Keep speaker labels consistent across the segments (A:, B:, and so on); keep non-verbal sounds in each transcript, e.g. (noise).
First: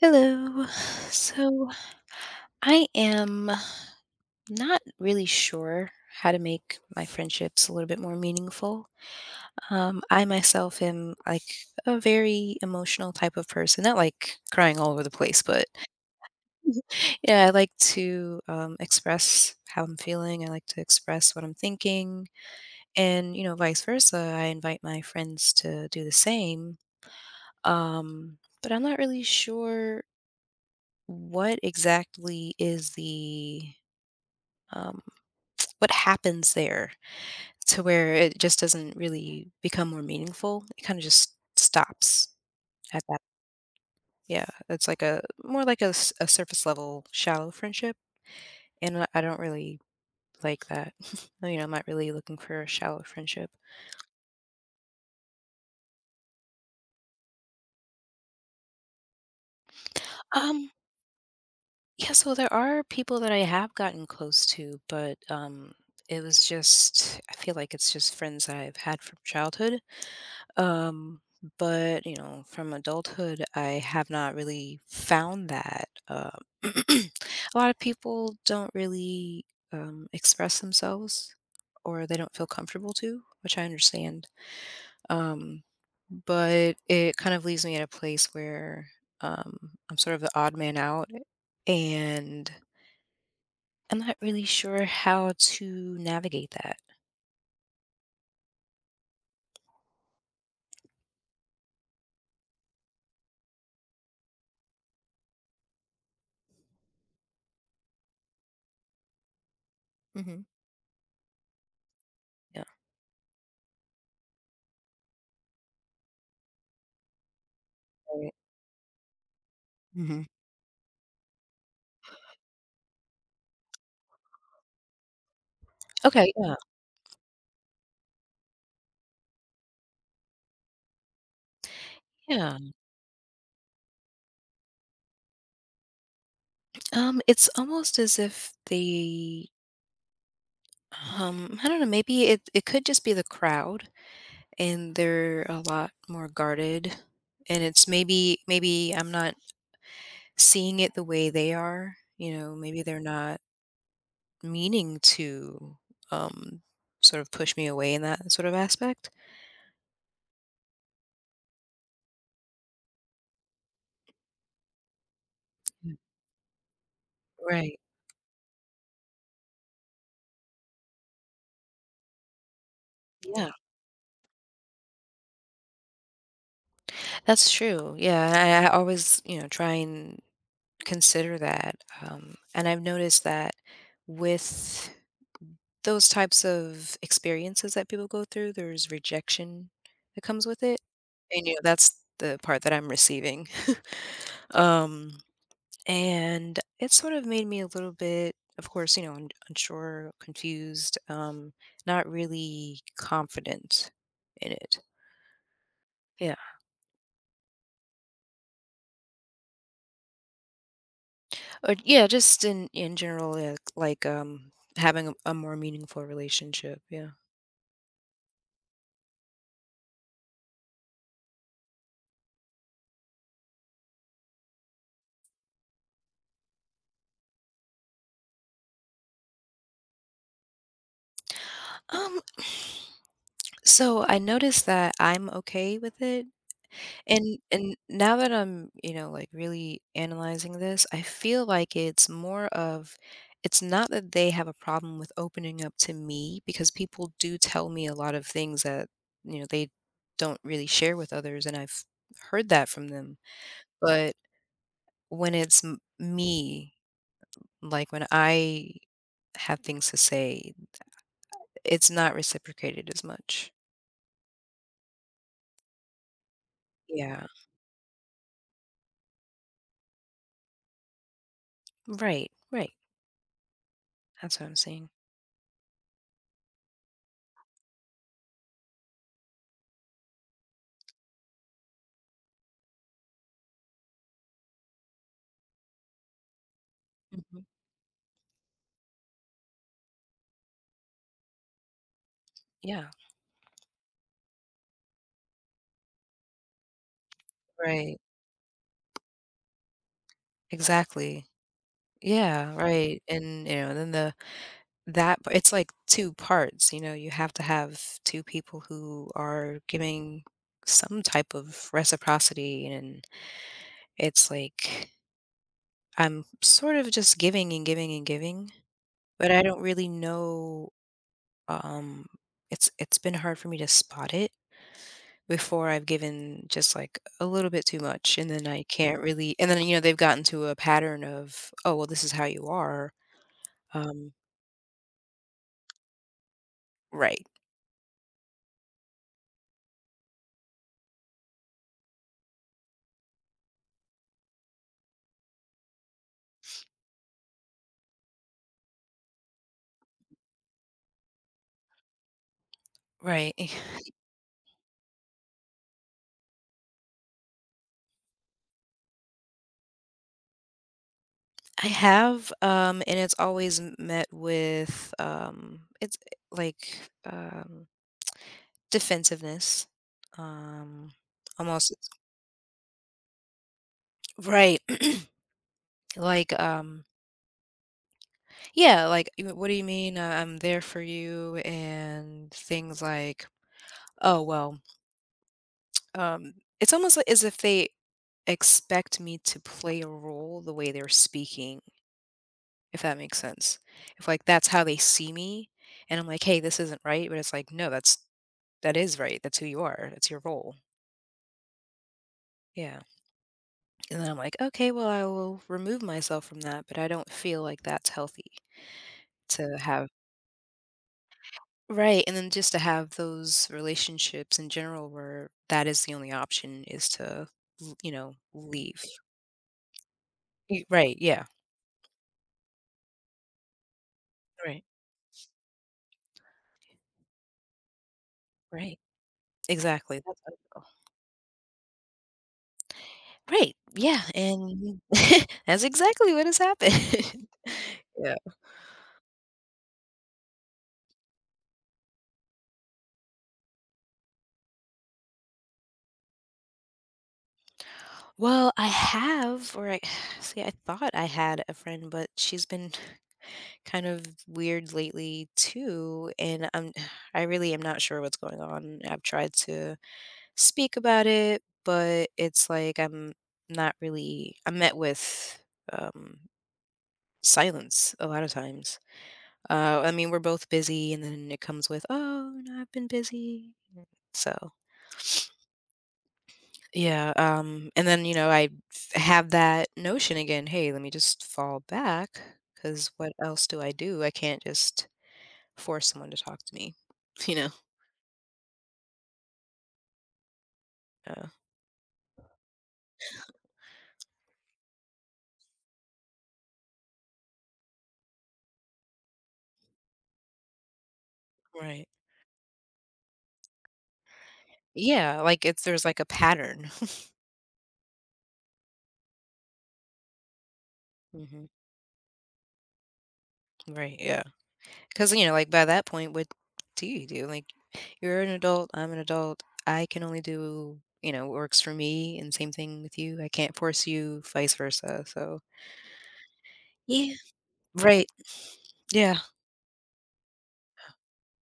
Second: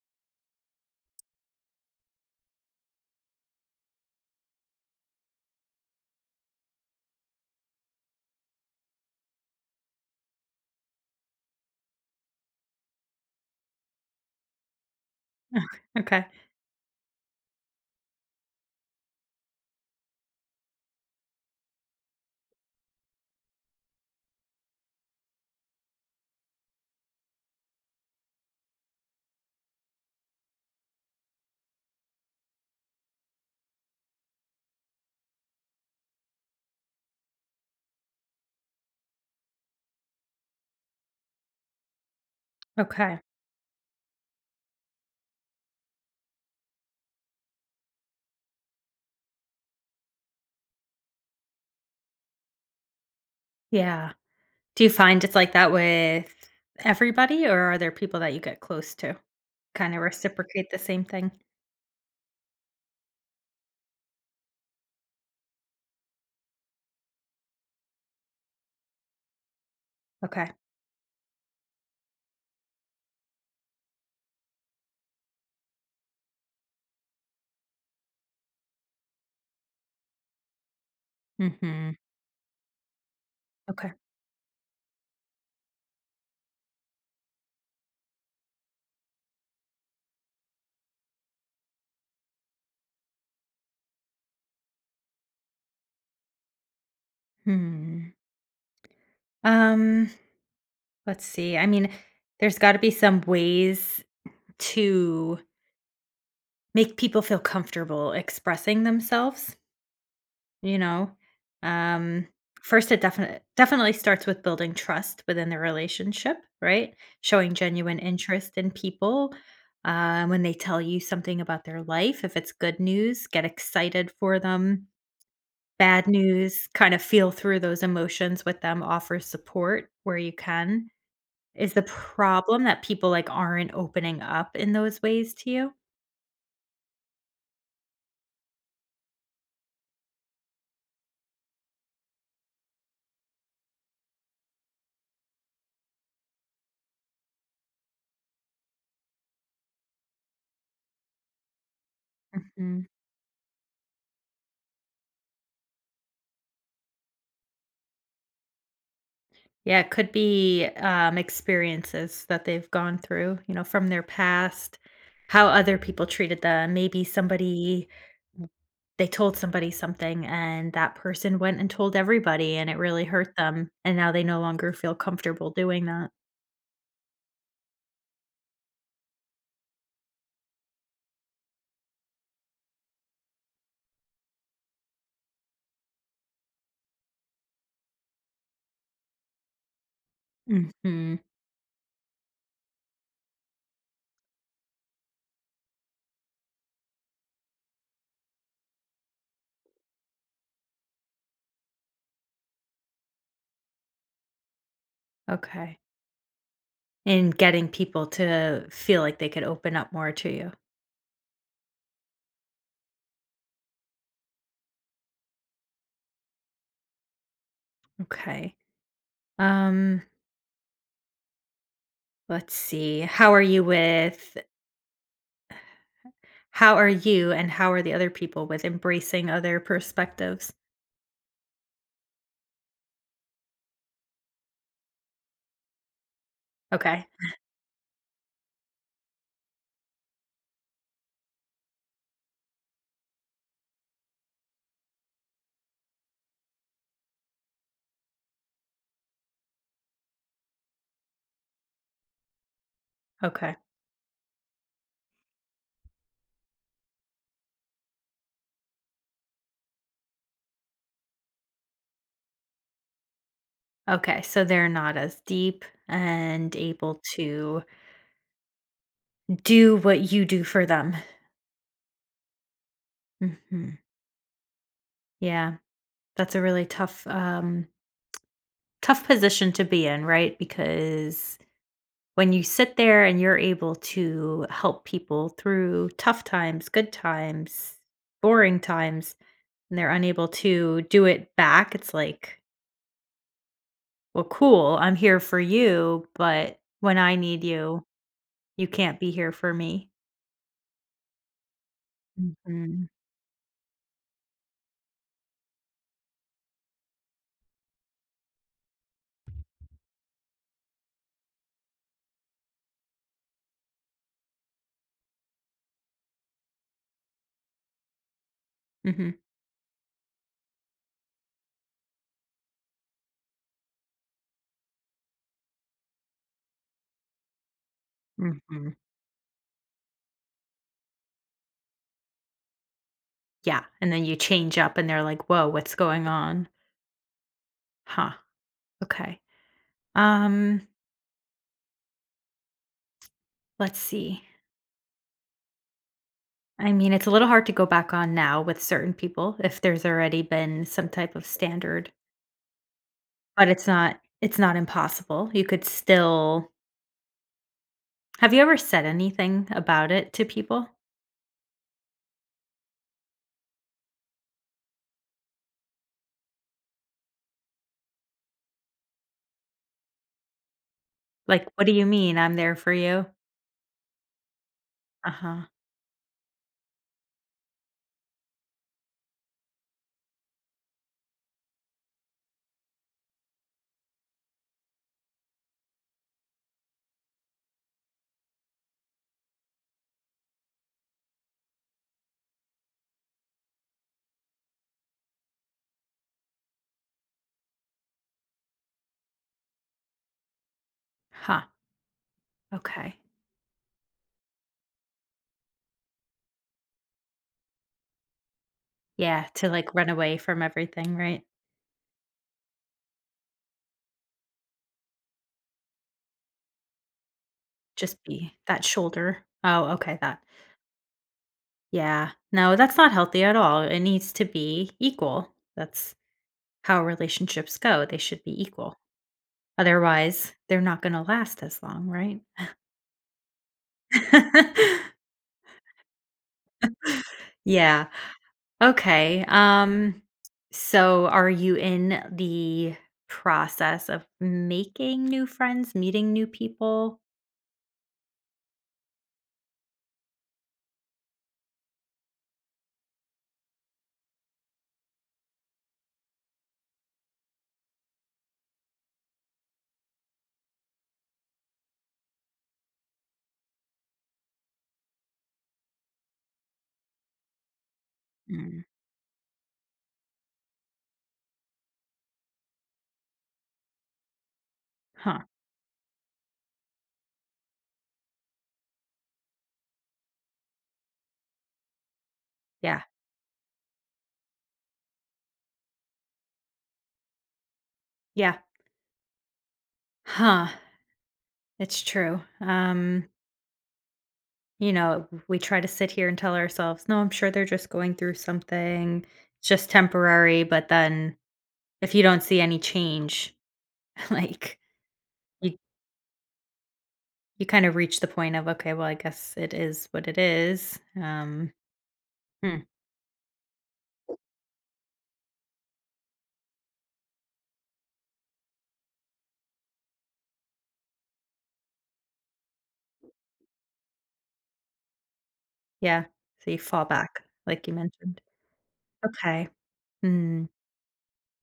A: Hello. So I am not really sure how to make my friendships a little bit more meaningful. I myself am like a very emotional type of person, not like crying all over the place, but
B: Okay.
A: Mhm. Yeah, I like to express how I'm feeling. I like to express what I'm thinking, and vice versa. I invite my friends to do the same. But I'm not really sure. What exactly is the um, (tsk) what happens there, to where it just doesn't really become more meaningful? It kind of just stops at
B: Okay.
A: that. Yeah, it's like a, more like a surface level shallow friendship, and I don't really like that. (laughs) I'm not really looking for a shallow friendship.
B: Yeah. Do you find it's like that with everybody, or are there people that you get close to kind of reciprocate
A: Um,
B: the same thing?
A: yeah, so there are people that I have gotten close to, but it was just, I feel like it's just friends that I've had from childhood.
B: Okay.
A: Um, but from adulthood, I have not really found that. (clears throat) A lot of people don't really express themselves,
B: Hmm.
A: or they don't feel comfortable to, which I
B: Okay.
A: understand. Um, but it kind of leaves me at a place where, um, I'm sort of the odd man out, and I'm not really sure how to navigate that.
B: Hmm. Um. Let's see. I mean, there's got to be some ways to make people feel comfortable expressing themselves.
A: Mhm.
B: You know? Um,
A: Yeah.
B: First it definitely starts with building trust within the relationship, right? Showing genuine
A: Right.
B: interest in people.
A: Mhm.
B: When they tell you something about their life, if it's good news, get excited for them. Bad
A: Okay, yeah,
B: news, kind of feel through those emotions with them, offer support where you can. Is the problem
A: yeah.
B: that people like aren't opening up in those ways to you?
A: It's almost as if they, I don't know, maybe it could just be the crowd, and they're a lot more guarded, and it's maybe I'm not seeing it the way they are, you know, maybe
B: Mhm.
A: they're not meaning to um sort of push me away in that sort of aspect.
B: Yeah, it could be, experiences that they've gone through, you know, from their past, how other
A: Mm.
B: people treated them. Maybe
A: Right.
B: somebody they told somebody something, and that person went and told everybody, and it really hurt
A: Yeah.
B: them, and now they no longer feel comfortable doing that.
A: That's true. Yeah, and I always, try and consider that. And I've noticed that with those types of experiences that people go through, there's rejection that comes with it.
B: Mhm.
A: That's the part that I'm receiving. (laughs) um and it sort of made me a little bit, of course, unsure, confused, not really confident in it.
B: Okay.
A: Yeah.
B: And getting people to feel like they could open up more to you.
A: Or yeah, just in general. Yeah, like, having a more meaningful relationship. Yeah.
B: Okay. Um, let's see. How are you with? How are you and how are the other people with embracing other perspectives?
A: um (sighs) so I noticed that I'm okay with it.
B: Okay.
A: And now that I'm, like, really analyzing this, I feel like it's more of it's not that they have a problem with opening up to me, because people do tell me a lot of things that, they don't really share with others, and I've heard that from them.
B: Okay.
A: But when it's me, like, when I have things to say, it's not reciprocated as much.
B: Okay. So they're not as deep and able
A: Yeah.
B: to do what you do for them.
A: Right. Right.
B: Mhm.
A: That's what I'm saying.
B: Yeah. That's a really tough tough position to be in, right? Because when you sit there and you're able to help people through tough times, good
A: Hmm.
B: times, boring times, and they're unable to do it back, it's like,
A: Yeah.
B: well, cool, I'm here for you, but when I need you,
A: Right.
B: you can't be here for me.
A: Exactly. Yeah,
B: Mhm,
A: right, and, you know, then the that p it's like 2 parts, you have to have 2 people who are giving some type of reciprocity, and it's like, I'm sort of just giving and giving and giving,
B: mhm,
A: but I don't really know, um it's been hard for me to spot it before I've given just, like, a little bit too much, and then I
B: mhm,
A: can't really. And then, they've gotten to a pattern of, "Oh, well, this is how you are."
B: yeah, and then
A: Um
B: you change up and they're like, "Whoa, what's going on?"
A: Right,
B: Huh, okay. Um, let's see. I mean, it's a little hard to go back on now with certain people if there's already been some type of standard,
A: right.
B: but it's
A: (laughs)
B: not it's not impossible. You could still. Have you ever said anything about it to people?
A: I have, and it's always met with, like, um, defensiveness, um,
B: Like, "What do
A: almost.
B: you mean I'm there for you?"
A: Right.
B: Uh-huh.
A: (clears throat) Like, yeah, like, What do you mean? I'm there for you," and things like, oh well, um, it's almost like as if they expect me to play a role the way they're speaking, if that makes sense. If like, that's how they see me, and I'm like, hey, this isn't right, but it's like, no, that is right. That's who you are. That's your role.
B: Huh.
A: Yeah.
B: Okay.
A: And then I'm like, okay, well, I will remove myself from that, but I don't feel like that's healthy
B: Yeah, to,
A: to
B: like, run
A: have.
B: away from everything, right?
A: Right. And then, just to have those relationships in general where that is the only option, is to, you
B: Just
A: know,
B: be that
A: leave.
B: shoulder. Oh, okay, that
A: Right. Yeah.
B: yeah. No, that's not healthy at all. It needs to
A: Right.
B: be equal. That's how relationships go. They should be equal.
A: Right. Exactly. That's
B: Otherwise,
A: how I
B: they're
A: feel.
B: not gonna last as long, right?
A: Right. Yeah. And
B: (laughs)
A: (laughs) that's exactly what has happened.
B: Yeah.
A: (laughs) Yeah.
B: Okay, so are you in the process of making new friends, meeting new people?
A: Well, I have, or, I (sighs) see, I thought I had a friend, but she's been kind of weird lately too. And I'm (sighs) I really am not sure what's going on. I've tried to speak about it, but it's like, I'm not really, I'm met with um silence a lot of
B: Mm.
A: times. I mean, we're both busy, and then it comes with, oh no, I've been busy, so
B: Huh.
A: yeah. And then, I have that notion again, hey, let me just fall back,
B: Yeah.
A: because what else do I do? I can't just force someone to talk to me, (laughs) you know?
B: Yeah. Huh.
A: Yeah.
B: It's true. You know, we try to sit here and tell ourselves, no, I'm sure they're just going through something, it's just temporary. But then
A: Right.
B: if you don't see any change, (laughs) like
A: Yeah, like,
B: you,
A: it's there's, like, a pattern. (laughs)
B: you kind of reach the point of, okay, well, I guess it is what it is.
A: Mhm.
B: Hmm,
A: Right. Yeah. Because like, by that point, what do you do? Like, you're an adult, I'm an adult, I can only do, what works for me, and same thing with you, I can't force you, vice versa, so.
B: yeah. So you fall
A: Yeah,
B: back, like you
A: right.
B: mentioned.
A: Yeah.
B: Okay. Hmm.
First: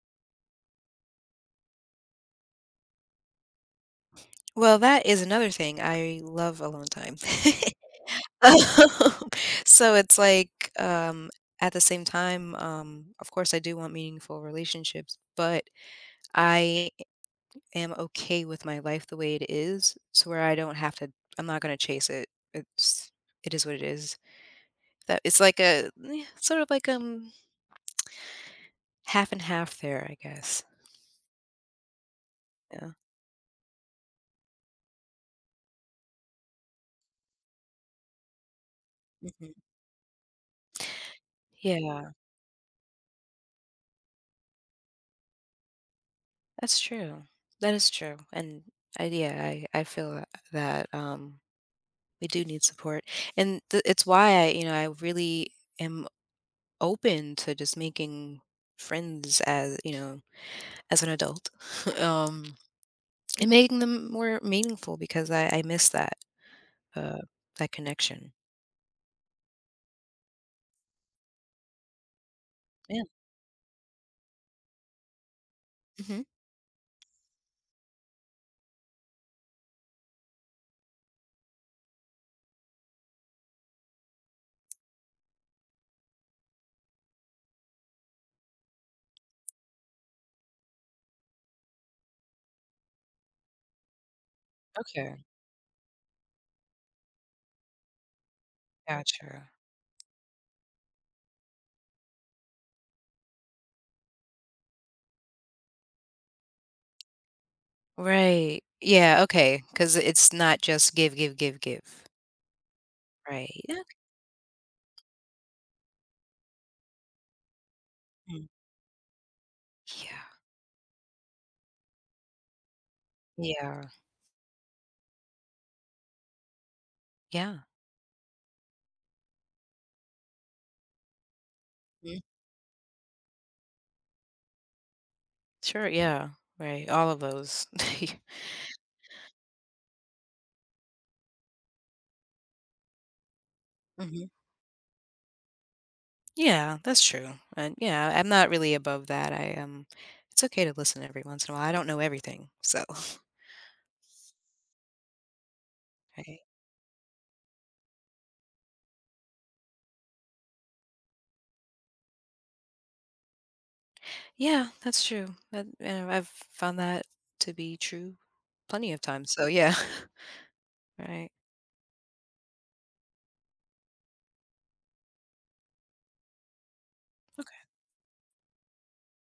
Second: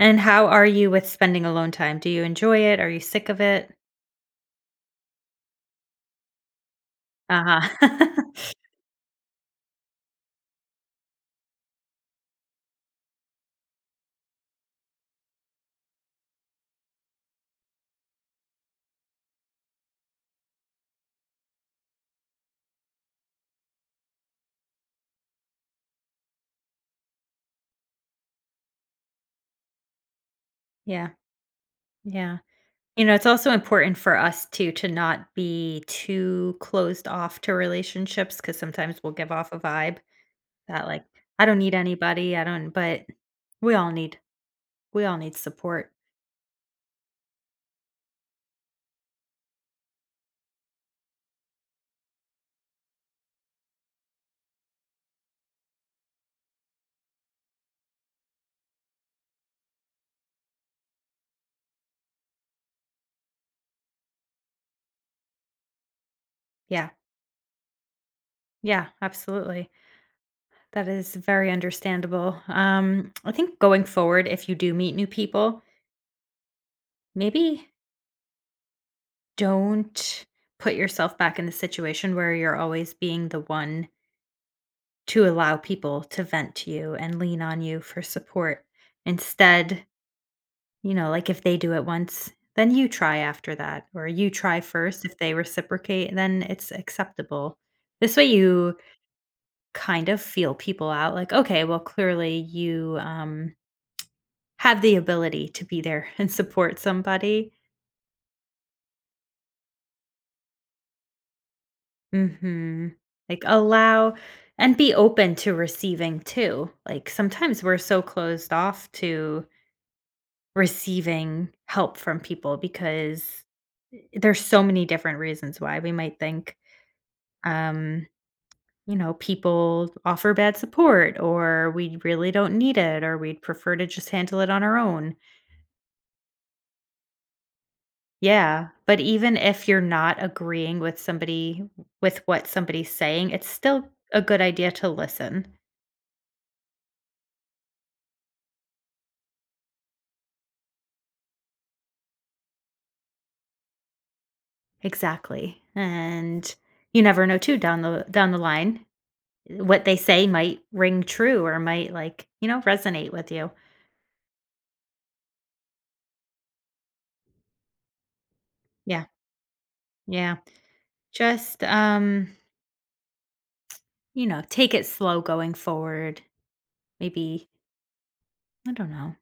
B: And how are you with spending alone time? Do you enjoy it? Are you sick of it?
A: Well, that is another thing, I love alone time. (laughs)
B: Uh huh.
A: (laughs) So it's like, at the same time, of course, I do want meaningful relationships, but I am okay with my life the way it is, so where, I don't have to I'm not gonna chase it. It's it is what it is. That, it's like sort of like, half and half there, I guess.
B: (laughs) Yeah. Yeah.
A: Yeah.
B: You know, it's also important for us too to not be too closed off to relationships because sometimes we'll give off
A: Mhm.
B: a vibe that like, "I don't need
A: Yeah,
B: anybody, I don't," but we all need we all need support.
A: that's true. That is true, and I yeah, I feel that, we do need support, and th it's why I really am open to just making friends, as you know, as an adult, (laughs) um, and making them more meaningful, because I miss
B: Yeah.
A: uh, that connection.
B: Yeah, absolutely. That is very understandable.
A: Yeah.
B: I think going forward, if you do meet new people,
A: Mhm.
B: maybe don't put yourself back in the situation where you're always being the one to allow people to vent to you and lean on you for support. Instead, you know, like if they do it once, then you try after that, or you try first. If
A: Okay,
B: they reciprocate, then it's acceptable. This way, you
A: gotcha.
B: kind of feel people out like, okay, well, clearly you have the ability to be there (laughs) and support somebody.
A: Right. Yeah, okay. Because it's not just give, give, give, give.
B: Hmm. Like,
A: Right. Okay.
B: allow and be open to receiving too. Like, sometimes we're so closed off to
A: Yeah.
B: receiving help from people because
A: Yeah.
B: there's so many different reasons why we might think
A: Yeah.
B: um You know, people offer bad support, or we
A: Mm.
B: really don't need it, or we'd prefer to just handle it on our own.
A: Sure, yeah. Right, all of those. (laughs)
B: Yeah. But even if you're not agreeing with somebody, with what somebody's saying, it's still a
A: Mhm.
B: good idea to listen.
A: Yeah, that's true, and yeah, I'm not really above that, I, it's okay to listen every once in a while, I don't know everything, so, (laughs)
B: Exactly.
A: right.
B: And you never know too down the line, what they say might ring true or might like, you know, resonate with you.
A: Yeah, that's true, that and I've found that to be true plenty of
B: Yeah.
A: times, so yeah. (laughs)
B: Yeah.
A: Right.
B: Just you know, take it slow going forward. Maybe,
A: Okay,
B: I don't know.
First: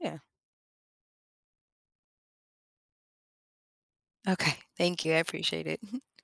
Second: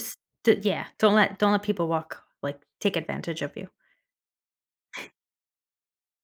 A: yeah.
B: d yeah, don't let people walk like, take advantage of you.
A: Okay, thank you, I appreciate it. (laughs)